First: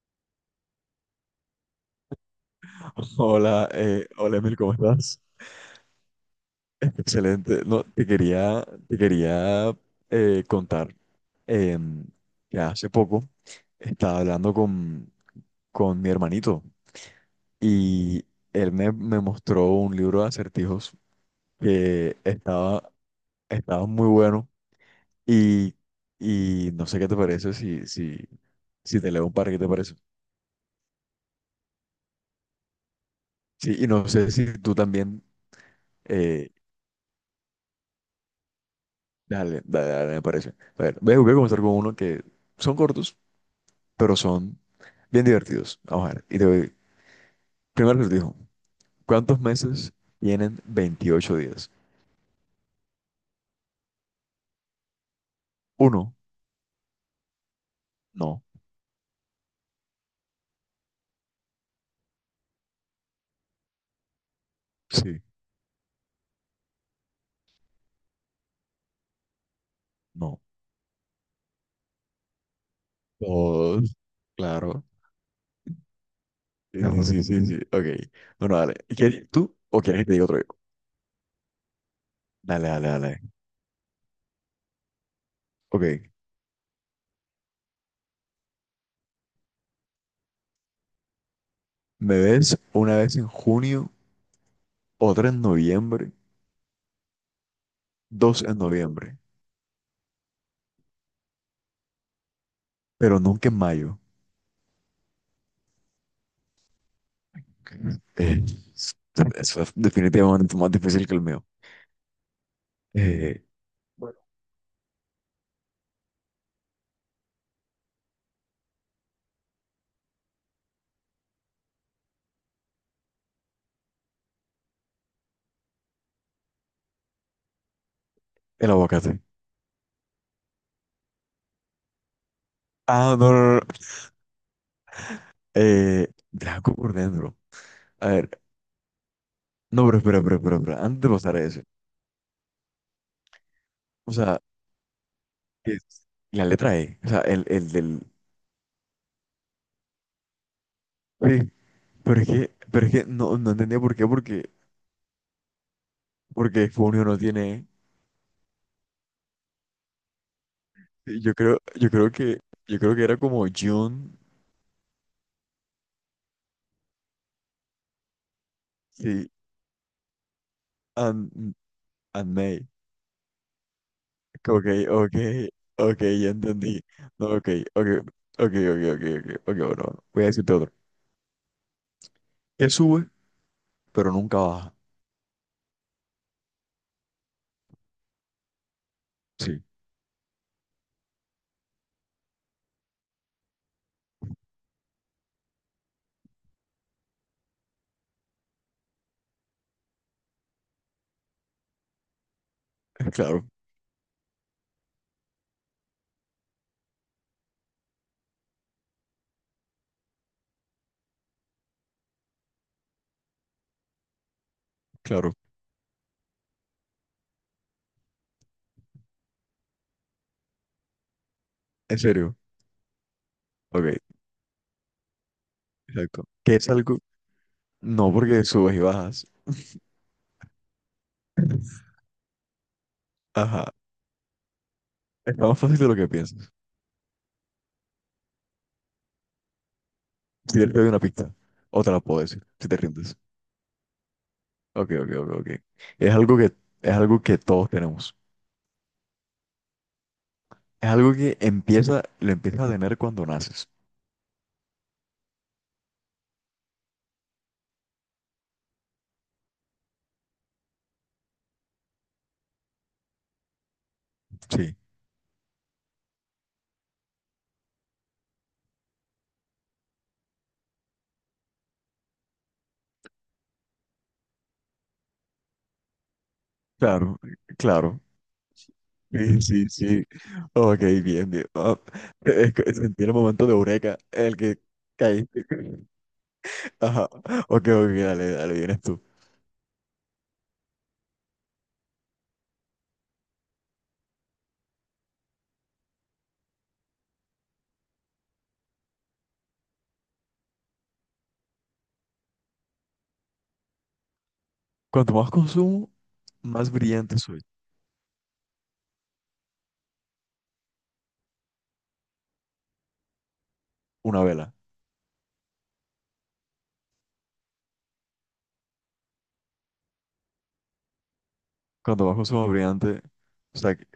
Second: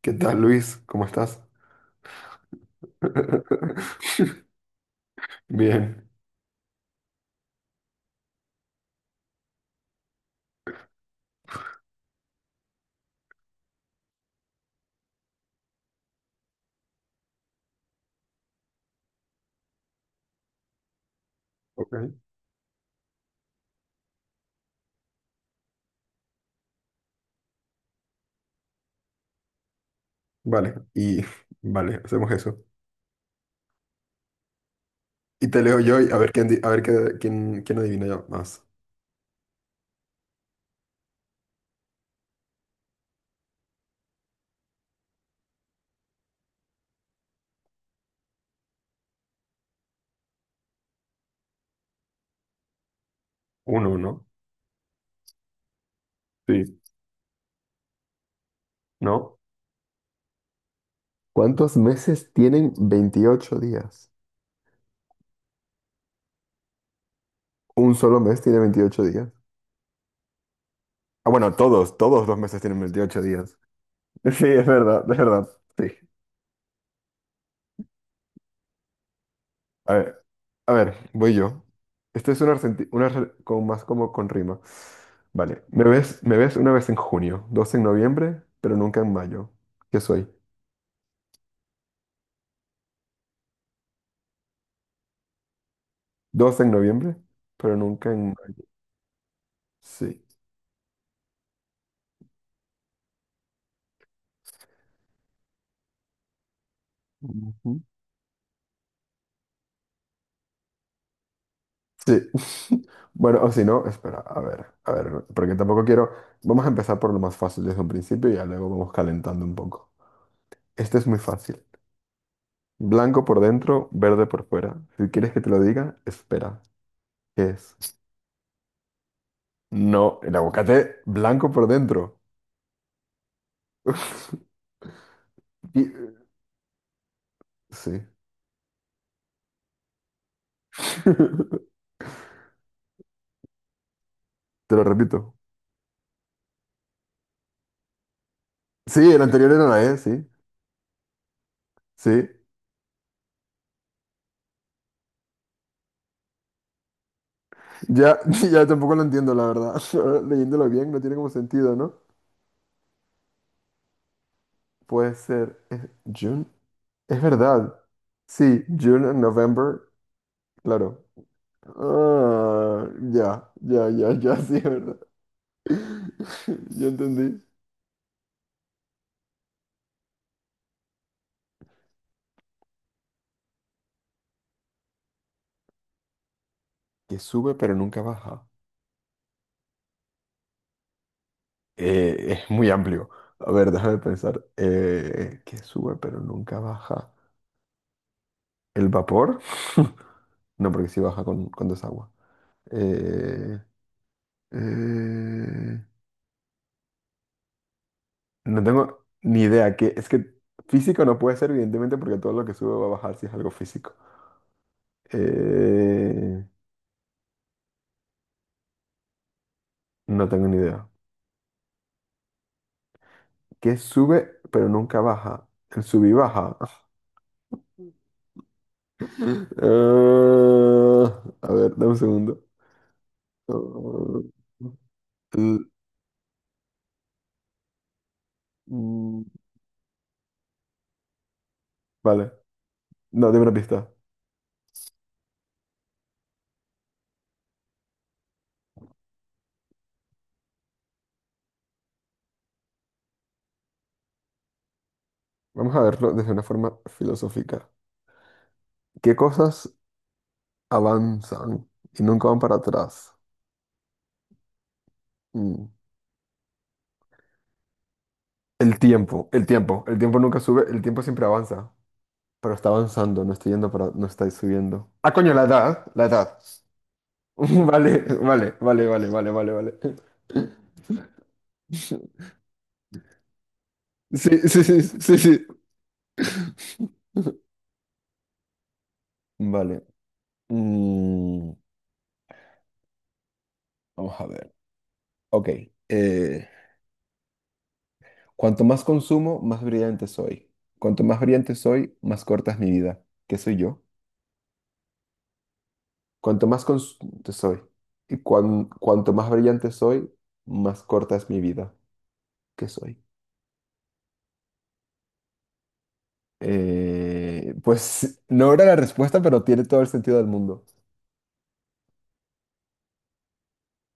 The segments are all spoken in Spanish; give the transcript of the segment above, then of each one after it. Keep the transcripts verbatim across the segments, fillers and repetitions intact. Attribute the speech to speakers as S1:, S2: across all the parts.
S1: ¿Qué tal, Luis? ¿Cómo estás?
S2: Hola, eh, hola Emil, ¿cómo estás?
S1: Bien.
S2: Excelente. No, te quería, te quería eh, contar em, que hace poco estaba hablando con, con mi hermanito y él me, me mostró un libro de acertijos
S1: Ok.
S2: que estaba, estaba muy bueno y, y no sé qué te parece si, si, si te leo un par, ¿qué te parece?
S1: Vale, y vale, hacemos eso.
S2: Sí, y no sé si tú también,
S1: Y te leo yo y a ver quién,
S2: eh,
S1: di- a ver qué- quién, quién adivina ya más.
S2: dale, dale, dale, me parece. A ver, voy a voy a comenzar con uno que son cortos pero son bien divertidos. Vamos a ver. Y te doy. Primero les digo, ¿cuántos meses tienen veintiocho días?
S1: Uno, ¿no?
S2: Uno,
S1: Sí.
S2: no,
S1: ¿No? ¿Cuántos meses tienen veintiocho días?
S2: sí,
S1: Un solo mes tiene veintiocho días.
S2: no.
S1: Ah, bueno, todos, todos los meses tienen veintiocho días.
S2: Dos,
S1: Sí, es
S2: claro.
S1: verdad, es verdad. Sí.
S2: Sí, sí, sí, sí, sí. Ok. Bueno, dale. ¿Quieres? ¿Tú o
S1: A
S2: quieres que te
S1: ver.
S2: diga otro yo?
S1: A ver, voy yo. Este es una,
S2: Dale, dale,
S1: una
S2: dale.
S1: re- Con más como con rima. Vale, me
S2: Ok.
S1: ves, me ves una vez en junio, dos en noviembre, pero nunca en mayo. ¿Qué soy?
S2: Me ves una vez en junio, otra en noviembre,
S1: Dos en noviembre, pero nunca en
S2: dos en
S1: mayo.
S2: noviembre,
S1: Sí.
S2: pero nunca en mayo.
S1: Ujú.
S2: Eh, eso es definitivamente más difícil que el mío.
S1: Sí. Bueno,
S2: Eh,
S1: o si no,
S2: Bueno.
S1: espera, a ver, a ver, porque tampoco quiero. Vamos a empezar por lo más fácil desde un principio y ya luego vamos calentando un poco. Este es muy fácil. Blanco por dentro, verde por fuera. Si quieres que te lo diga, espera. ¿Qué es?
S2: El aguacate.
S1: No, el aguacate blanco por dentro.
S2: Ah, no, no, no.
S1: Y-
S2: Eh, Draco por dentro.
S1: Sí.
S2: A ver, no, pero espera, espera, espera, espera. Antes de pasar a eso. O sea,
S1: Te lo repito.
S2: es la letra E. O sea, el, el del.
S1: Sí, el anterior era la E, sí.
S2: Sí, pero es
S1: Sí.
S2: que, pero es que no, no entendía por qué, porque, porque Funio no tiene E.
S1: Ya, ya tampoco lo entiendo, la verdad. Ahora, leyéndolo bien, no tiene
S2: Y
S1: como
S2: Yo creo,
S1: sentido,
S2: yo
S1: ¿no?
S2: creo que, yo creo que era como June,
S1: Puede ser. Es June. Es verdad. Sí, June and
S2: sí,
S1: November. Claro.
S2: and, and May.
S1: Ah, ya, ya, ya, ya, sí, es
S2: Ok,
S1: verdad.
S2: ok, ok, ya entendí.
S1: Ya
S2: No,
S1: entendí.
S2: ok, ok, ok, ok, ok, ok, ok, bueno, voy a decirte otro. Que sube, pero nunca baja.
S1: Que sube pero nunca baja.
S2: Sí,
S1: Eh, es muy amplio. A ver, déjame pensar. Eh, que sube pero nunca baja. ¿El vapor? No, porque sí baja con, con desagua.
S2: claro,
S1: Eh, eh, no tengo ni idea. Que, es que físico no puede ser, evidentemente, porque todo lo que sube va a bajar si es algo físico.
S2: claro.
S1: Eh, no tengo ni idea.
S2: En serio.
S1: ¿Qué
S2: Ok.
S1: sube pero nunca baja? El sub y
S2: Exacto.
S1: baja.
S2: Que es algo. No, porque subes y bajas.
S1: Eh, a ver, dame un segundo.
S2: Ajá.
S1: Eh,
S2: Es más fácil de lo que piensas.
S1: mm,
S2: Si te doy una pista, o te la puedo
S1: Vale.
S2: decir, si te rindes.
S1: No, dime una pista.
S2: Ok, ok, ok, ok. Es algo que, es algo que todos tenemos. Es algo que empieza, lo empiezas a tener cuando naces.
S1: Vamos a verlo desde una forma filosófica. ¿Qué cosas avanzan y nunca van para atrás?
S2: Sí,
S1: Mm. El tiempo, el tiempo. El tiempo nunca sube, el tiempo siempre avanza, pero está avanzando, no está yendo para, no está subiendo. Ah, coño, la edad, la edad.
S2: claro, claro.
S1: Vale, vale, vale, vale, vale,
S2: Sí,
S1: vale,
S2: sí,
S1: vale.
S2: sí. Ok, bien, bien. Ah, es que sentí el momento de eureka en
S1: Sí,
S2: el que
S1: sí, sí, sí,
S2: caíste.
S1: sí.
S2: Ajá. Ok, ok, dale, dale, vienes tú.
S1: Vale. Mm, vamos a ver. Ok. eh, Cuanto más consumo, más brillante soy. Cuanto más brillante soy, más corta es mi vida. ¿Qué soy yo?
S2: Cuanto más consumo,
S1: Cuanto más
S2: más brillante
S1: consumo
S2: soy.
S1: soy. Y cuan- cuanto más brillante soy, más corta es mi vida. ¿Qué soy?
S2: Una vela.
S1: Eh, pues no era la respuesta, pero tiene todo el sentido del mundo.
S2: Cuando bajo su brillante, o sea, que,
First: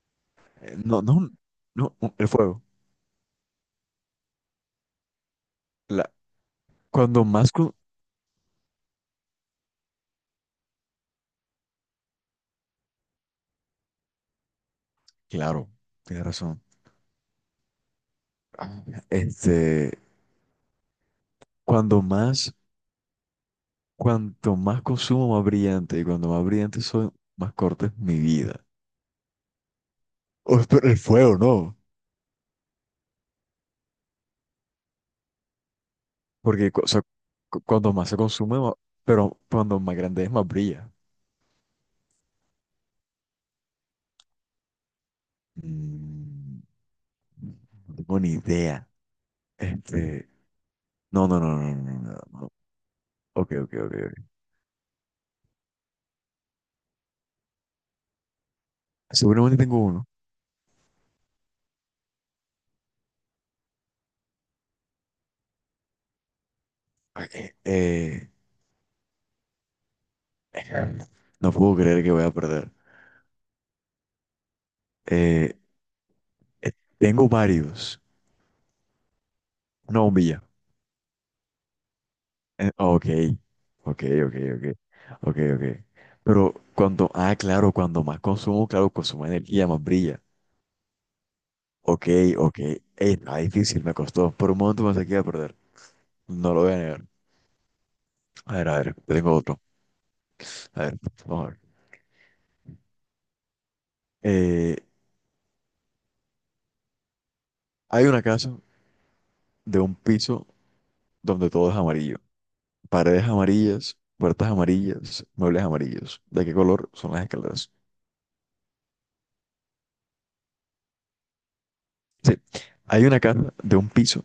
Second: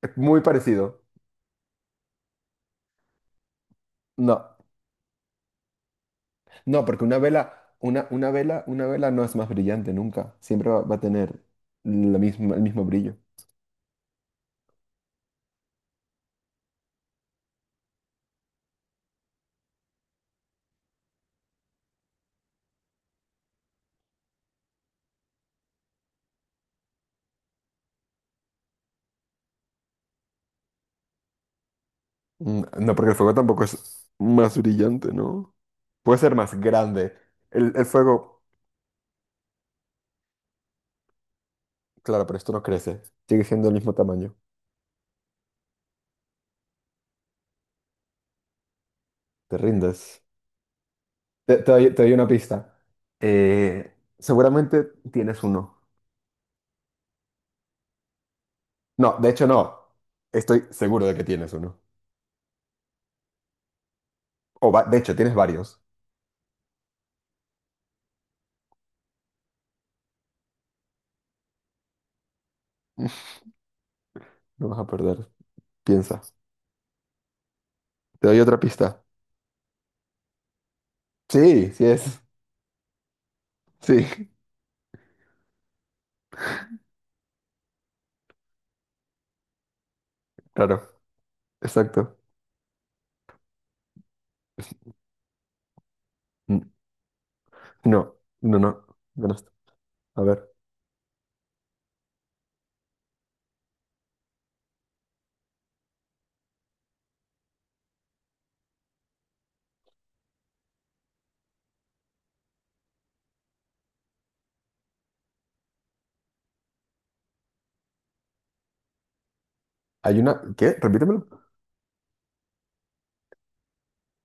S1: Es muy
S2: eh,
S1: parecido.
S2: no, no, no, un- el fuego.
S1: No,
S2: La,
S1: no, porque una
S2: cuando más,
S1: vela,
S2: cu-
S1: una, una vela, una vela no es más brillante nunca. Siempre va, va a tener la misma, el mismo brillo.
S2: claro, tienes razón. Ah, Este, cuando más, cuanto más consumo, más brillante, y cuando más brillante soy, más corta es mi vida. O, pero el fuego, no,
S1: Mm, no, porque el fuego tampoco es más brillante, ¿no? Puede ser más
S2: porque, cu- o sea,
S1: grande.
S2: cu-
S1: El, el
S2: cuando más se
S1: fuego,
S2: consume, ma- pero cuando más grande es, más brilla.
S1: claro, pero esto no crece. Sigue siendo el mismo tamaño.
S2: Mm, no tengo ni idea.
S1: Te rindes.
S2: Este, no, no, no,
S1: Te, te
S2: no, no,
S1: doy,
S2: no,
S1: te doy una
S2: no, no.
S1: pista.
S2: Ok, ok, ok,
S1: Eh,
S2: ok.
S1: seguramente tienes uno. No, de hecho
S2: Seguramente tengo
S1: no.
S2: uno.
S1: Estoy seguro de que tienes uno. O va- de hecho, tienes varios.
S2: Ah, Eh, eh, no puedo creer que voy a perder.
S1: No vas a perder.
S2: Eh,
S1: Piensa.
S2: eh, tengo varios.
S1: Te doy otra pista.
S2: Una bombilla.
S1: Sí, sí es.
S2: Eh, ok, ok,
S1: Sí,
S2: ok, ok, ok, ok. Pero cuando, ah, claro, cuando más consumo, claro, consumo energía, más brilla.
S1: claro.
S2: Ok,
S1: Exacto.
S2: ok. Ey, está difícil, me costó. Por un momento pensé que iba a perder. No lo
S1: N-
S2: voy a negar.
S1: No,
S2: A
S1: no,
S2: ver, a
S1: no.
S2: ver, yo tengo
S1: Ganaste.
S2: otro.
S1: A ver.
S2: A ver, vamos a ver. Eh, hay una casa de un piso donde todo es amarillo. Paredes amarillas, puertas amarillas, muebles amarillos. ¿De qué color son las escaleras?
S1: Hay una... ¿Qué? Repítemelo.
S2: Sí, hay una casa de un piso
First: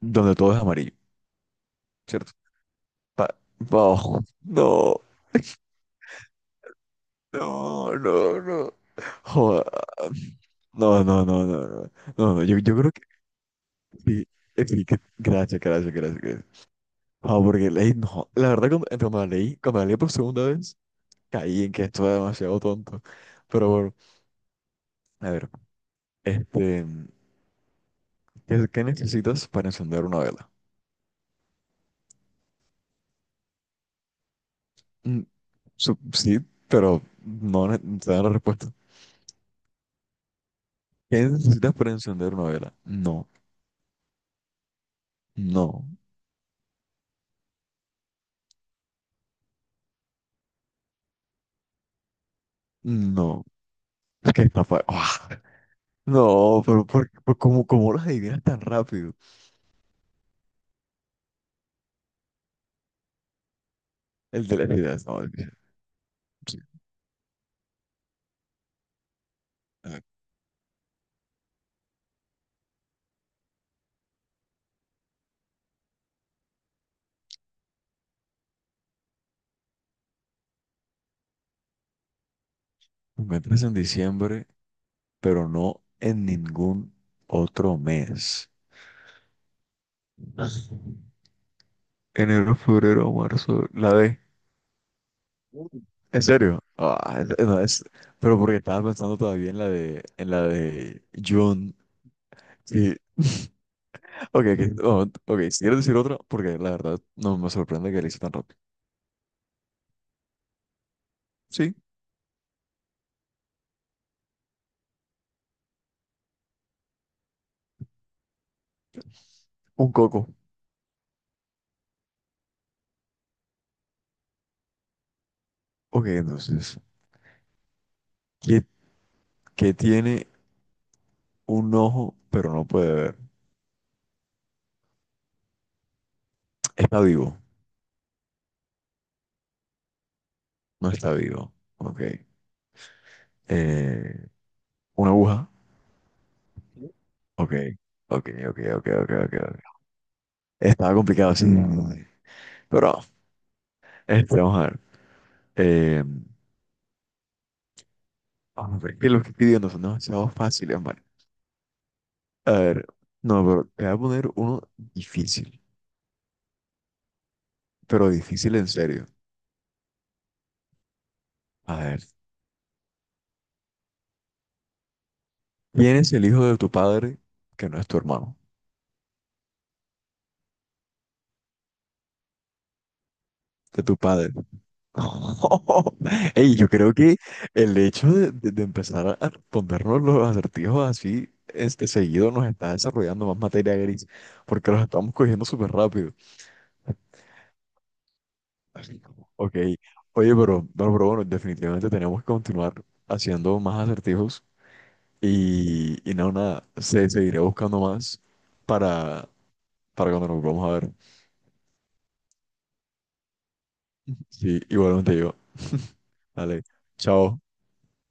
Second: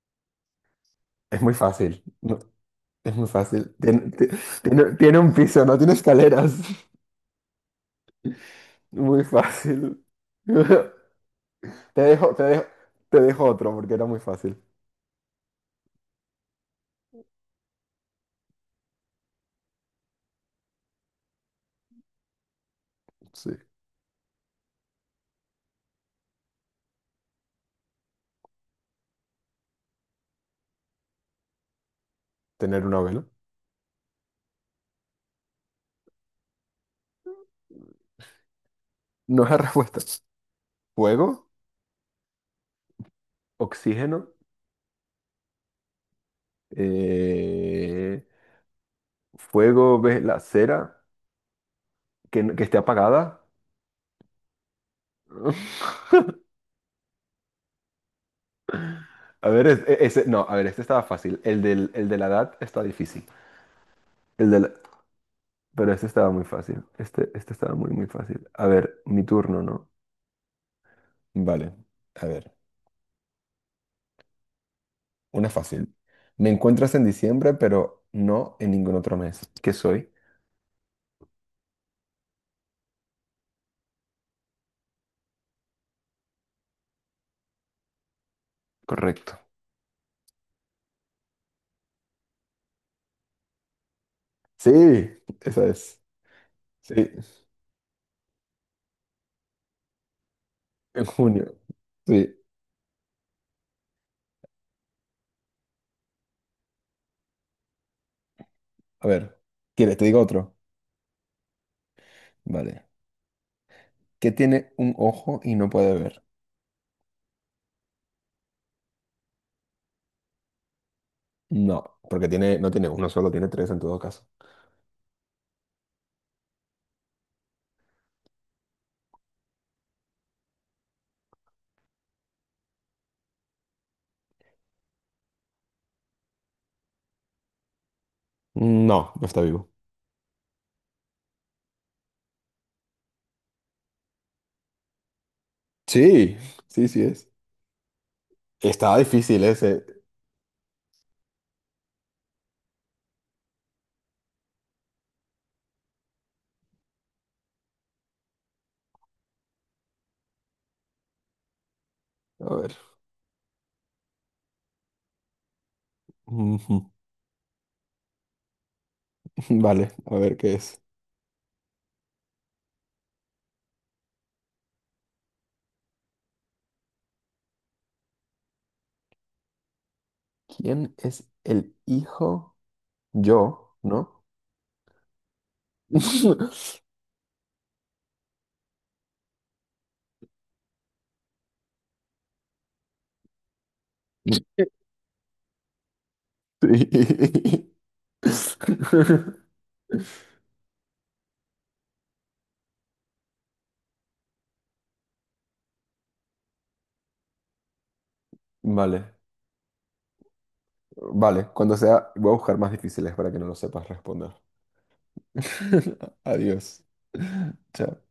S2: donde todo es amarillo,
S1: Es muy fácil.
S2: ¿cierto?
S1: No, es muy
S2: Pa-
S1: fácil. Tiene,
S2: oh,
S1: ti- tiene-
S2: no,
S1: tiene un piso, no tiene escaleras.
S2: no, no, no.
S1: Muy
S2: Joda.
S1: fácil.
S2: No, no, no, no, no.
S1: Te
S2: No,
S1: dejo,
S2: no,
S1: te
S2: no, yo,
S1: dejo,
S2: yo creo que
S1: Te dejo otro porque era muy
S2: sí,
S1: fácil.
S2: eh, sí, que. Gracias, gracias, gracias, gracias. Ah, porque leí, no, la verdad cuando, eh, cuando la leí, cuando la leí por segunda vez, caí en que esto era demasiado tonto.
S1: Sí,
S2: Pero bueno, a ver, este. ¿Qué, qué necesitas para encender una vela?
S1: tener una vela.
S2: Mm, su- sí, pero no ne- no te da la respuesta.
S1: No es la respuesta.
S2: ¿Qué
S1: Fuego,
S2: necesitas para encender una vela? No,
S1: oxígeno,
S2: no,
S1: eh, fuego, ves la cera que, n- que esté
S2: no.
S1: apagada.
S2: Es que está fa- ¡ah! No, pero ¿por, por cómo, cómo las adivinas tan rápido?
S1: A ver, es- e- ese, no, a ver, este estaba fácil. El del, el de la edad está difícil.
S2: El
S1: El
S2: de
S1: de
S2: la
S1: la-
S2: vida. No, es que
S1: pero este estaba muy
S2: sí.
S1: fácil. Este, este estaba muy, muy fácil. A ver, mi turno, ¿no?
S2: A ver,
S1: Vale, a ver. Una fácil. Me encuentras en diciembre, pero no en ningún otro mes. ¿Qué soy?
S2: me entras en diciembre, pero no en ningún otro mes.
S1: Correcto.
S2: Enero, febrero, marzo, la D.
S1: Sí, esa es.
S2: ¿En serio?
S1: Sí,
S2: Ah, es- no, es- pero porque estaba pensando todavía en la de, en la de
S1: en junio.
S2: June.
S1: Sí.
S2: Sí. Ok, ok, no, ok, si quieres decir otra, porque la verdad no me sorprende que le hice tan rápido.
S1: A ver, ¿quieres? Te digo otro.
S2: Sí,
S1: Vale. ¿Qué tiene un ojo y no puede ver?
S2: un coco.
S1: No, porque tiene, no tiene uno solo, tiene tres en todo caso.
S2: Ok, entonces, ¿qué, qué tiene un ojo pero no puede ver? Está vivo,
S1: No, no está vivo.
S2: no está vivo. Ok. Eh, una aguja.
S1: Sí, sí, sí es.
S2: Ok, ok, ok, ok,
S1: Estaba
S2: ok, ok,
S1: difícil
S2: ok.
S1: ese.
S2: Estaba complicado, sí. Pero, este, vamos a ver. Eh, Hombre, que los que pidió no son demasiado fáciles, man. A
S1: A ver.
S2: ver, no, pero te voy a poner uno difícil,
S1: Ujú.
S2: pero difícil en serio.
S1: Vale, a ver qué es.
S2: A ver, ¿quién es el hijo de tu padre que no es tu hermano?
S1: ¿Quién es el hijo? Yo,
S2: De tu
S1: ¿no?
S2: padre. Ey, yo creo que el hecho de, de- de empezar a respondernos los acertijos así este seguido nos está desarrollando más materia gris, porque los estamos cogiendo súper rápido.
S1: Sí.
S2: Así como, ok, oye, pero, pero, pero bueno, definitivamente tenemos que continuar haciendo más acertijos. Y, y no, nada, se seguiré buscando más
S1: Vale,
S2: para, para cuando nos vamos a ver.
S1: vale. Cuando sea, voy a buscar más difíciles para que no lo sepas responder.
S2: Sí, igualmente yo. Dale,
S1: Adiós.
S2: chao.
S1: Chao.